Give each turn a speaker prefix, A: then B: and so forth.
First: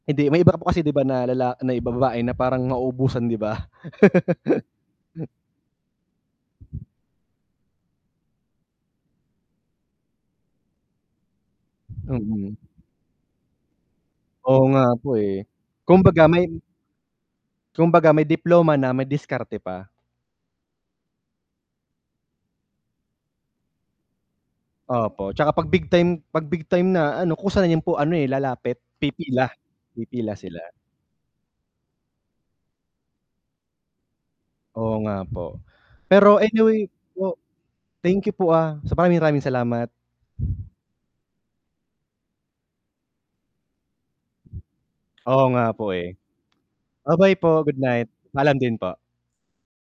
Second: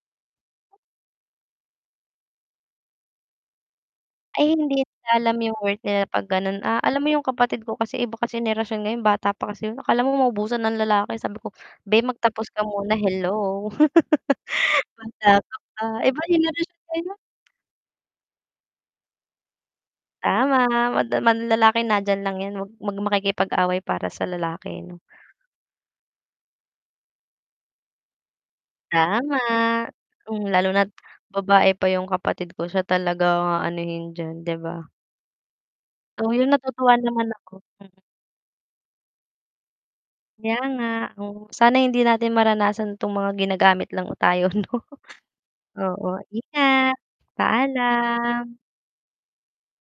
A: Hindi, may iba po kasi 'di ba, na lala na iba babae na parang mauubusan, 'di ba?
B: Ay, hindi nila alam 'yong worth nila 'pag gano'n, ah, alam mo 'yong kapatid ko kasi, iba kasi henerasyon ngayon, bata pa kasi 'yon, akala mo maubusan ng lalaki, sabi ko, "Beh, magtapos
A: Mm.
B: ka muna, hello?"
A: Oo nga po,
B: "Bata
A: eh,
B: ka pa." Iba
A: kumbaga may
B: henerasyon ngayon, 'no?
A: kumbaga may diploma na, may diskarte pa.
B: Tama. Mad man lalaki nandiyan lang 'yan, huwag mag makikipag-away para sa lalaki, 'no.
A: Opo, 'tsaka 'pag big time 'pag big time na, ano, kusa na 'yan po ano, eh, lalapit,
B: Tama.
A: pipila pipila
B: Hmm, lalo
A: sila.
B: na't babae pa 'yong kapatid ko, siya talaga ang aanuhin diyan, 'di ba?
A: Oo nga po,
B: Oh,
A: pero
B: 'yon,
A: anyway
B: natutuwa naman
A: po?
B: ako, hmm.
A: Thank you po, ah, sabagay maraming salamat.
B: Kaya nga, oh, sana hindi natin maranasan 'tong mga ginagamit lang tayo 'no?
A: Oo nga po,
B: Oo,
A: eh.
B: ingat.
A: Okey po, goodnight; paalam
B: Paalam.
A: din po.